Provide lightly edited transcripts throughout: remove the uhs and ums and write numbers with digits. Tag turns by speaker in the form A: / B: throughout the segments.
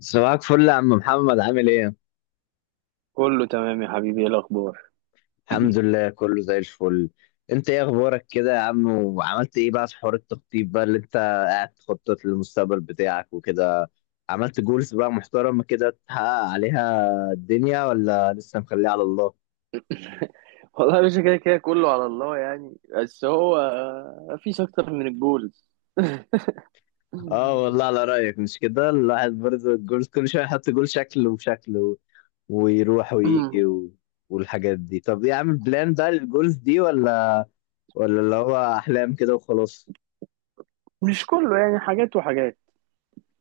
A: صباحك فل يا عم محمد، عامل ايه؟
B: كله تمام يا حبيبي، ايه الاخبار؟
A: الحمد لله كله زي الفل. انت ايه اخبارك كده يا عم، وعملت ايه بقى في حوار التخطيط بقى اللي انت قاعد تخطط للمستقبل بتاعك وكده. عملت جولز بقى محترمة كده تحقق عليها الدنيا، ولا لسه مخليها على الله؟
B: والله يا باشا كده كده كله على الله يعني، بس هو مفيش اكتر من الجولز.
A: اه والله على رأيك، مش كده الواحد برضه الجولز كل شوية يحط جول شكل وشكل ويروح ويجي والحاجات دي. طب ايه، عامل بلان بقى للجولز دي ولا اللي هو احلام كده وخلاص؟
B: مش كله يعني، حاجات وحاجات.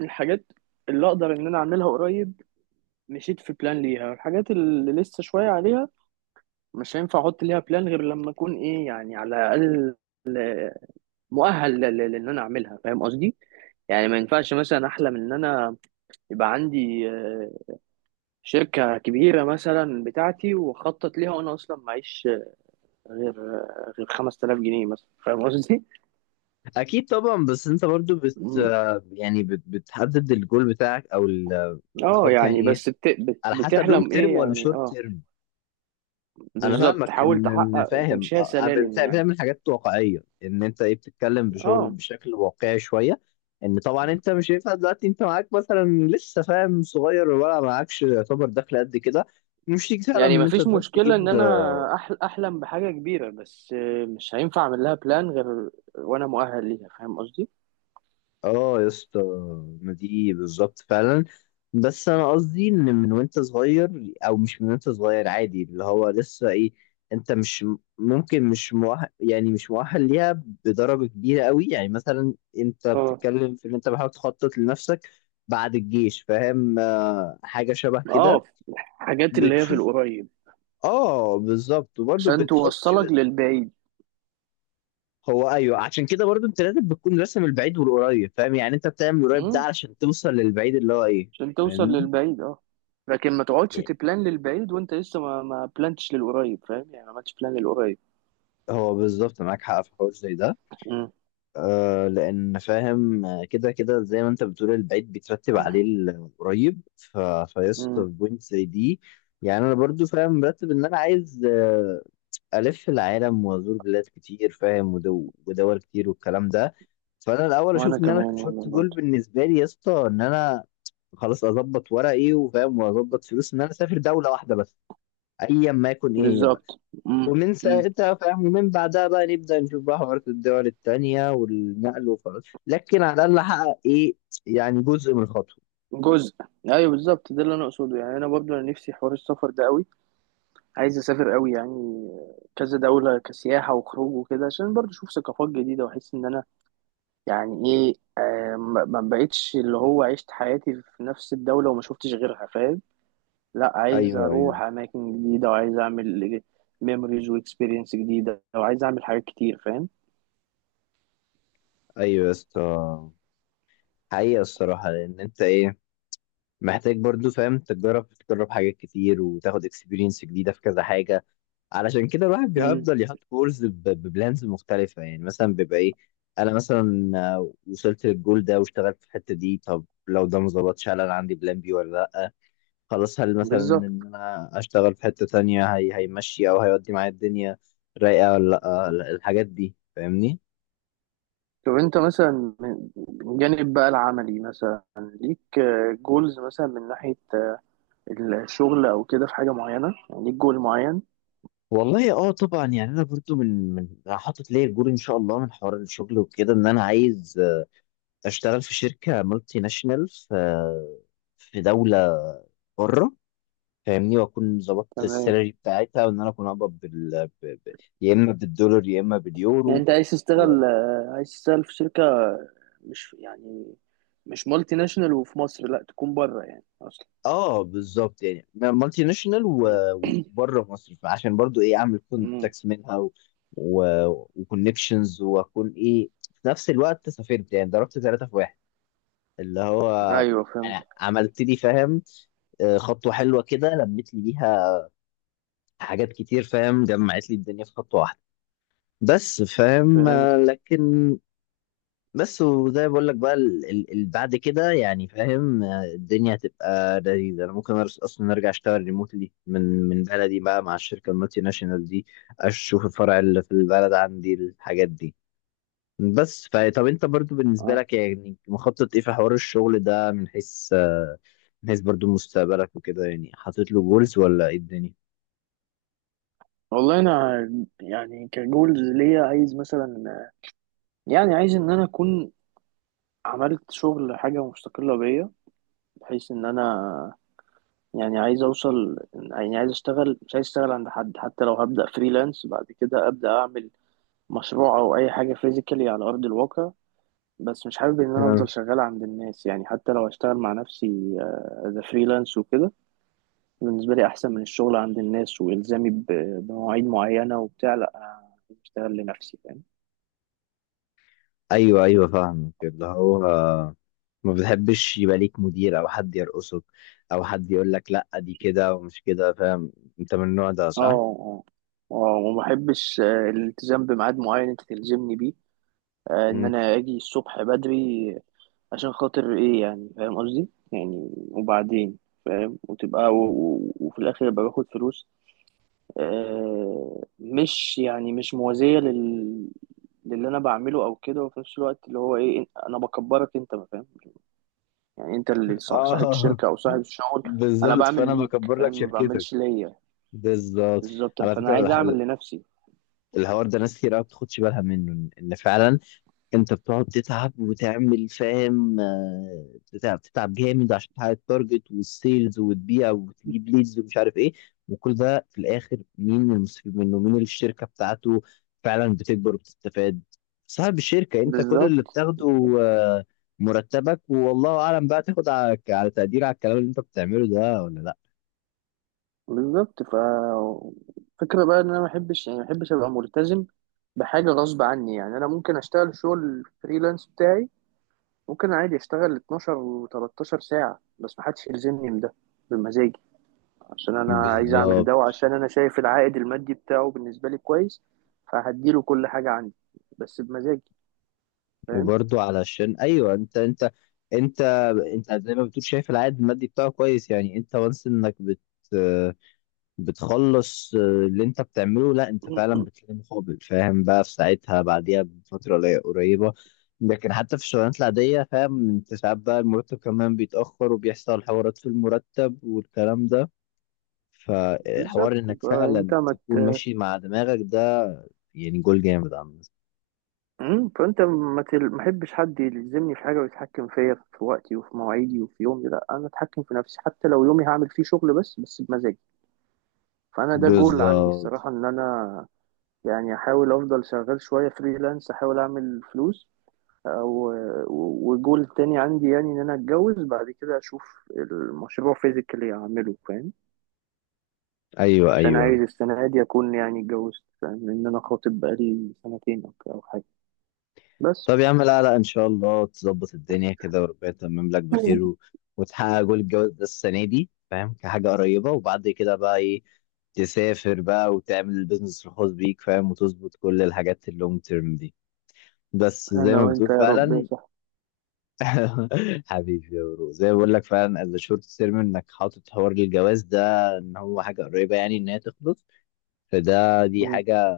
B: الحاجات اللي اقدر ان انا اعملها قريب مشيت في بلان ليها، والحاجات اللي لسه شويه عليها مش هينفع احط ليها بلان غير لما اكون ايه يعني، على الاقل مؤهل لان انا اعملها، فاهم قصدي؟ يعني ما ينفعش مثلا احلم ان انا يبقى عندي شركة كبيرة مثلا بتاعتي وخطط ليها، وأنا أصلا معيش غير غير 5000 جنيه مثلا، فاهم قصدي؟
A: اكيد طبعا. بس انت برضو
B: مم.
A: بتحدد الجول بتاعك او
B: اه
A: بتحط يعني
B: يعني
A: ايه،
B: بس
A: على حسب لونج
B: بتحلم ايه
A: تيرم ولا
B: يعني،
A: شورت
B: اه.
A: تيرم. انا
B: بالظبط،
A: فاهمك
B: تحاول
A: ان
B: تحقق
A: فاهم
B: تمشيها سلالم يعني.
A: بتعمل حاجات واقعيه، ان انت ايه بتتكلم بشغل
B: اه،
A: بشكل واقعي شويه. ان طبعا انت مش هينفع دلوقتي، انت معاك مثلا لسه فاهم صغير، ولا معاكش يعتبر دخل قد كده مش تيجي فعلا من
B: يعني
A: ان انت
B: مفيش
A: تروح
B: مشكلة ان
A: تجيب.
B: انا احلم بحاجة كبيرة، بس مش هينفع اعمل لها بلان غير وانا مؤهل ليها، فاهم قصدي؟
A: اه يا اسطى، ما دي بالظبط فعلا. بس انا قصدي ان من وانت صغير او مش من وانت صغير عادي اللي هو لسه ايه، انت مش ممكن، مش مؤهل، يعني مش مؤهل ليها بدرجة كبيرة قوي. يعني مثلا انت
B: اه
A: بتتكلم في ان انت بحاول تخطط لنفسك بعد الجيش، فاهم آه، حاجة شبه كده.
B: اه. حاجات اللي هي في
A: بتشوف
B: القريب
A: اه بالظبط. وبرضه
B: عشان
A: بتحط،
B: توصلك للبعيد.
A: هو ايوه، عشان كده برضو انت لازم بتكون راسم البعيد والقريب، فاهم؟ يعني انت بتعمل القريب ده علشان توصل للبعيد اللي هو ايه،
B: عشان توصل
A: فاهمني؟
B: للبعيد اه. لكن ما تقعدش
A: إيه،
B: تبلان للبعيد وانت لسه ما بلانتش للقريب، فاهم يعني؟ ما عملتش بلان للقريب.
A: هو بالظبط، معاك حق في حوار زي ده.
B: امم.
A: آه، لان فاهم آه، كده كده زي ما انت بتقول البعيد بيترتب عليه القريب، فيسط في
B: امم.
A: بوينت زي دي. يعني انا برضو فاهم مرتب ان انا عايز الف العالم وازور بلاد كتير، فاهم، ودول كتير والكلام ده. فانا الاول
B: وانا
A: اشوف ان انا
B: كمان والله
A: شورت جول
B: برضه.
A: بالنسبه لي يا اسطى، ان انا خلاص اظبط ورقي وفاهم واظبط فلوس ان انا اسافر دوله واحده بس، ايا ما يكون ايه هي بقى.
B: بالظبط. امم.
A: ومن
B: امم.
A: ساعتها فاهم، ومن بعدها بقى نبدا نشوف بقى حوارات الدول التانيه والنقل وخلاص، لكن على الاقل احقق ايه، يعني جزء من الخطوه.
B: جزء. ايوه بالظبط، ده اللي انا اقصده. يعني انا برضه انا نفسي حوار السفر ده قوي، عايز اسافر قوي يعني، كذا دولة كسياحة وخروج وكده، عشان برضه اشوف ثقافات جديدة، واحس ان انا يعني ايه ما بقتش اللي هو عشت حياتي في نفس الدولة وما شفتش غيرها، فاهم؟ لا، عايز
A: ايوه ايوه.
B: اروح اماكن جديده، وعايز اعمل ميموريز واكسبيرينس جديده، وعايز اعمل حاجات كتير، فاهم؟
A: ايوه يا اسطى، حقيقه الصراحه لان انت ايه، محتاج برضو فاهم تجرب حاجات كتير وتاخد اكسبيرينس جديده في كذا حاجه. علشان كده الواحد
B: امم.
A: بيفضل يحط جولز ببلانز مختلفة. يعني مثلا بيبقى ايه، انا مثلا وصلت للجول ده واشتغلت في الحتة دي. طب لو ده ما ظبطش، هل انا عندي بلان بي ولا لا؟ خلاص، هل مثلا ان
B: بالظبط.
A: انا اشتغل في حتة تانية هي هيمشي، او هيودي معايا الدنيا رايقة ولا لا؟ الحاجات دي فاهمني.
B: طب انت مثلا من جانب بقى العملي مثلا ليك جولز مثلا من ناحيه الشغل او كده، في حاجه معينه يعني ليك جول معين؟
A: والله اه طبعا، يعني انا برضو من أنا حاطط ليا الجول ان شاء الله من حوار الشغل وكده، ان انا عايز اشتغل في شركة مالتي ناشونال في في دولة بره، فاهمني، واكون ظبطت
B: تمام،
A: السالري بتاعتها وان انا اكون اقبض يا اما بالدولار يا اما
B: يعني
A: باليورو
B: انت عايز
A: و...
B: تشتغل آه، عايز تشتغل في شركه، مش يعني مش مالتي ناشونال، وفي مصر لا، تكون بره يعني اصلا.
A: اه بالظبط، يعني مالتي ناشونال وبره مصر، فعشان برضو ايه اعمل
B: امم.
A: كونتاكس منها و... وكونكشنز، واكون ايه في نفس الوقت سافرت، يعني ضربت ثلاثة في واحد، اللي هو
B: ايوه فهمت.
A: انا عملت لي فاهم خطوة حلوة كده، لميت لي بيها حاجات كتير فاهم، جمعت لي الدنيا في خطوة واحدة. بس فاهم
B: فهمت.
A: لكن. بس وزي ما بقول لك بقى، بعد كده يعني فاهم الدنيا هتبقى لذيذه. انا ممكن اصلا ارجع اشتغل ريموتلي من بلدي بقى مع الشركه المالتي ناشونال دي، اشوف الفرع اللي في البلد عندي، الحاجات دي. بس طب انت برضو بالنسبه لك يعني مخطط ايه في حوار الشغل ده، من حيث من حيث برضو مستقبلك وكده، يعني حاطط له جولز ولا ايه الدنيا؟
B: والله انا يعني كجولز ليا عايز مثلا، يعني عايز ان انا اكون عملت شغل حاجه مستقله بيا، بحيث ان انا يعني عايز اوصل، يعني عايز اشتغل مش عايز اشتغل عند حد، حتى لو هبدا فريلانس بعد كده ابدا اعمل مشروع او اي حاجه فيزيكالي على ارض الواقع. بس مش حابب ان انا افضل شغال عند الناس، يعني حتى لو هشتغل مع نفسي ذا فريلانس وكده، بالنسبه لي احسن من الشغل عند الناس والزامي بمواعيد معينه وبتاع. لا، أنا عايز اشتغل لنفسي.
A: ايوه ايوه فاهمك، اللي هو ما بتحبش يبقى ليك مدير او حد يرقصك او حد يقول لك لا دي كده ومش كده، فاهم، انت من النوع ده
B: اه
A: صح؟
B: اه اه. وما بحبش الالتزام بميعاد معين انت تلزمني بيه، ان
A: مم.
B: انا اجي الصبح بدري عشان خاطر ايه يعني، فاهم قصدي؟ يعني وبعدين فاهم، وتبقى وفي الاخر ابقى باخد فلوس مش يعني مش موازية للي انا بعمله او كده، وفي نفس الوقت اللي هو ايه انا بكبرك انت، ما فاهم يعني انت اللي صاحب
A: اه
B: الشركة او صاحب الشغل. انا
A: بالظبط،
B: بعمل
A: فانا
B: ليك،
A: بكبر
B: فاهم،
A: لك
B: ما
A: شركتك.
B: بعملش ليا.
A: بالظبط.
B: بالظبط.
A: على
B: فانا
A: فكره
B: عايز اعمل لنفسي.
A: الحوار ده ناس كتير قوي ما بتاخدش بالها منه، ان فعلا انت بتقعد تتعب وتعمل فاهم بتتعب جامد عشان تحقق التارجت والسيلز وتبيع وتجيب ليدز ومش عارف ايه. وكل ده في الاخر مين المستفيد منه، مين اللي الشركه بتاعته فعلا بتكبر وبتستفاد؟ صاحب الشركه. انت كل اللي
B: بالظبط.
A: بتاخده
B: بالظبط.
A: آه، مرتبك، والله اعلم بقى تاخد على تقدير على الكلام اللي انت بتعمله ده ولا لا.
B: بالظبط. فكرة بقى ان انا ما بحبش، يعني ما بحبش ابقى ملتزم بحاجة غصب عني، يعني انا ممكن اشتغل شغل فريلانس بتاعي، ممكن عادي اشتغل 12 و13 ساعة، بس ما حدش يلزمني بده، بمزاجي. عشان انا عايز اعمل ده،
A: بالظبط.
B: وعشان انا شايف العائد المادي بتاعه بالنسبة لي كويس، فهديله كل حاجة عندي، بس بمزاجي، فاهم؟
A: وبرضه علشان ايوه انت انت انت زي ما بتقول شايف العائد المادي بتاعه كويس، يعني انت وانس انك بتخلص اللي انت بتعمله، لا انت فعلا بتلاقي مقابل فاهم بقى في ساعتها، بعديها بفتره قريبه. لكن حتى في الشغلانات العاديه فاهم انت ساعات بقى المرتب كمان بيتاخر وبيحصل حوارات في المرتب والكلام ده، فحوار
B: بالظبط.
A: انك فعلا
B: فانت ما
A: تكون
B: ت-
A: ماشي مع دماغك ده يعني جول جامد عامة.
B: فانت ما تل- ما احبش حد يلزمني في حاجه ويتحكم فيا في وقتي وفي مواعيدي وفي يومي، لا، انا اتحكم في نفسي، حتى لو يومي هعمل فيه شغل بس بمزاجي. فانا ده جول عندي
A: بالظبط
B: الصراحه، ان انا يعني احاول افضل شغال شويه فريلانس، احاول اعمل فلوس، او وجول تاني عندي، يعني ان انا اتجوز بعد كده اشوف المشروع فيزيكالي اعمله، فاهم؟
A: ايوه
B: عشان
A: ايوه.
B: عايز السنه دي اكون يعني اتجوزت، فاهم، لان انا خاطب بقالي سنتين او حاجه بس.
A: طب يا عم، لا لا ان شاء الله تظبط الدنيا كده وربنا يتمم لك
B: مم.
A: بخير وتحقق جول الجواز ده السنه دي، فاهم، كحاجه قريبه، وبعد كده بقى ايه تسافر بقى وتعمل البيزنس الخاص بيك فاهم وتظبط كل الحاجات اللونج تيرم دي، بس زي
B: انا
A: ما
B: وانت
A: بتقول
B: يا رب يا
A: فعلا. حبيبي يا برو، زي ما بقول لك فعلا از شورت تيرم انك حاطط حوار الجواز ده ان هو حاجه قريبه يعني ان هي تخلص. فده
B: صاحبي.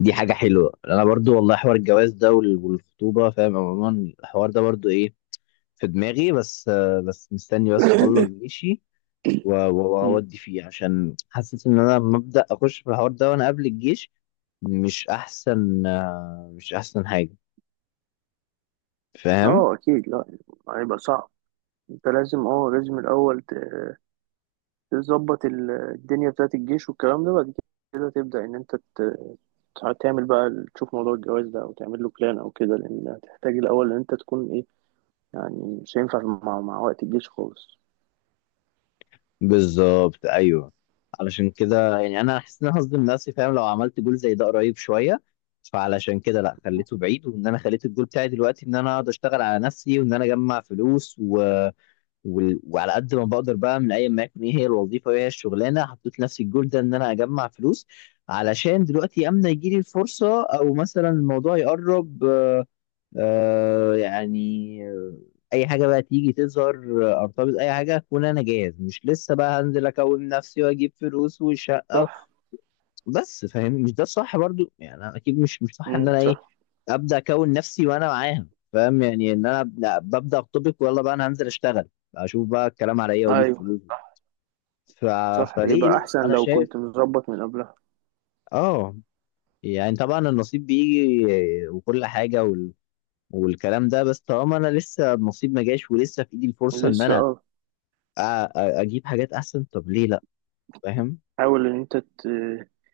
A: دي حاجه حلوه. انا برضو والله حوار الجواز ده والخطوبه، فاهم عموما الحوار ده برضو ايه في دماغي، بس بس مستني بس اخلص جيشي
B: مم.
A: واودي فيه، عشان حاسس ان انا لما ابدا اخش في الحوار ده وانا قبل الجيش مش احسن مش احسن حاجه، فاهم.
B: اه اكيد، لا هيبقى صعب. انت لازم الاول تظبط الدنيا بتاعت الجيش والكلام ده، بعد كده تبدا ان انت تعمل بقى، تشوف موضوع الجواز ده او تعمل له بلان او كده، لان هتحتاج الاول ان انت تكون ايه. يعني مش هينفع مع وقت الجيش خالص.
A: بالظبط ايوه. علشان كده يعني انا حاسس ان انا هصدم نفسي فاهم لو عملت جول زي ده قريب شويه، فعلشان كده لا، خليته بعيد، وان انا خليت الجول بتاعي دلوقتي ان انا اقعد اشتغل على نفسي وان انا اجمع فلوس وعلى قد ما بقدر بقى، من ايا ما يكون ايه هي الوظيفه وايه هي الشغلانه، حطيت لنفسي الجول ده ان انا اجمع فلوس علشان دلوقتي امتى يجي لي الفرصه او مثلا الموضوع يقرب، آه يعني آه، اي حاجه بقى تيجي تظهر، ارتبط اي حاجه اكون انا جاهز، مش لسه بقى هنزل اكون نفسي واجيب فلوس وشقه.
B: صح.
A: بس فاهم مش ده الصح برضو، يعني انا اكيد مش صح ان
B: امم.
A: انا
B: صح.
A: ايه ابدا اكون نفسي وانا معاها فاهم، يعني ان انا لا، ببدا اخطبك ويلا بقى انا هنزل اشتغل اشوف بقى الكلام على ايه واجيب
B: ايوه
A: فلوس. ف...
B: صح،
A: فليه
B: يبقى
A: لا،
B: احسن
A: انا
B: لو
A: شايف
B: كنت مظبط من قبلها.
A: اه، يعني طبعا النصيب بيجي وكل حاجه والكلام ده. بس طالما انا لسه النصيب ما جاش ولسه في ايدي الفرصه ان
B: لسه
A: انا
B: اه.
A: اجيب حاجات احسن، طب ليه لا، فاهم؟
B: حاول ان انت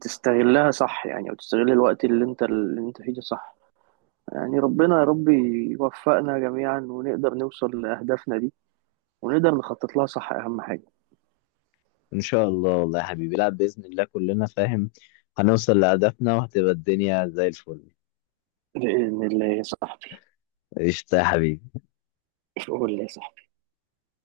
B: تستغلها، صح يعني، او تستغل الوقت اللي انت فيه ده، صح يعني. ربنا يا رب يوفقنا جميعا ونقدر نوصل لأهدافنا دي، ونقدر نخطط لها، صح، أهم حاجة.
A: ان شاء الله والله يا حبيبي، لا، باذن الله كلنا فاهم هنوصل لهدفنا وهتبقى الدنيا زي الفل.
B: بإذن الله يا صاحبي.
A: قشطه يا حبيبي.
B: قول لي يا صاحبي.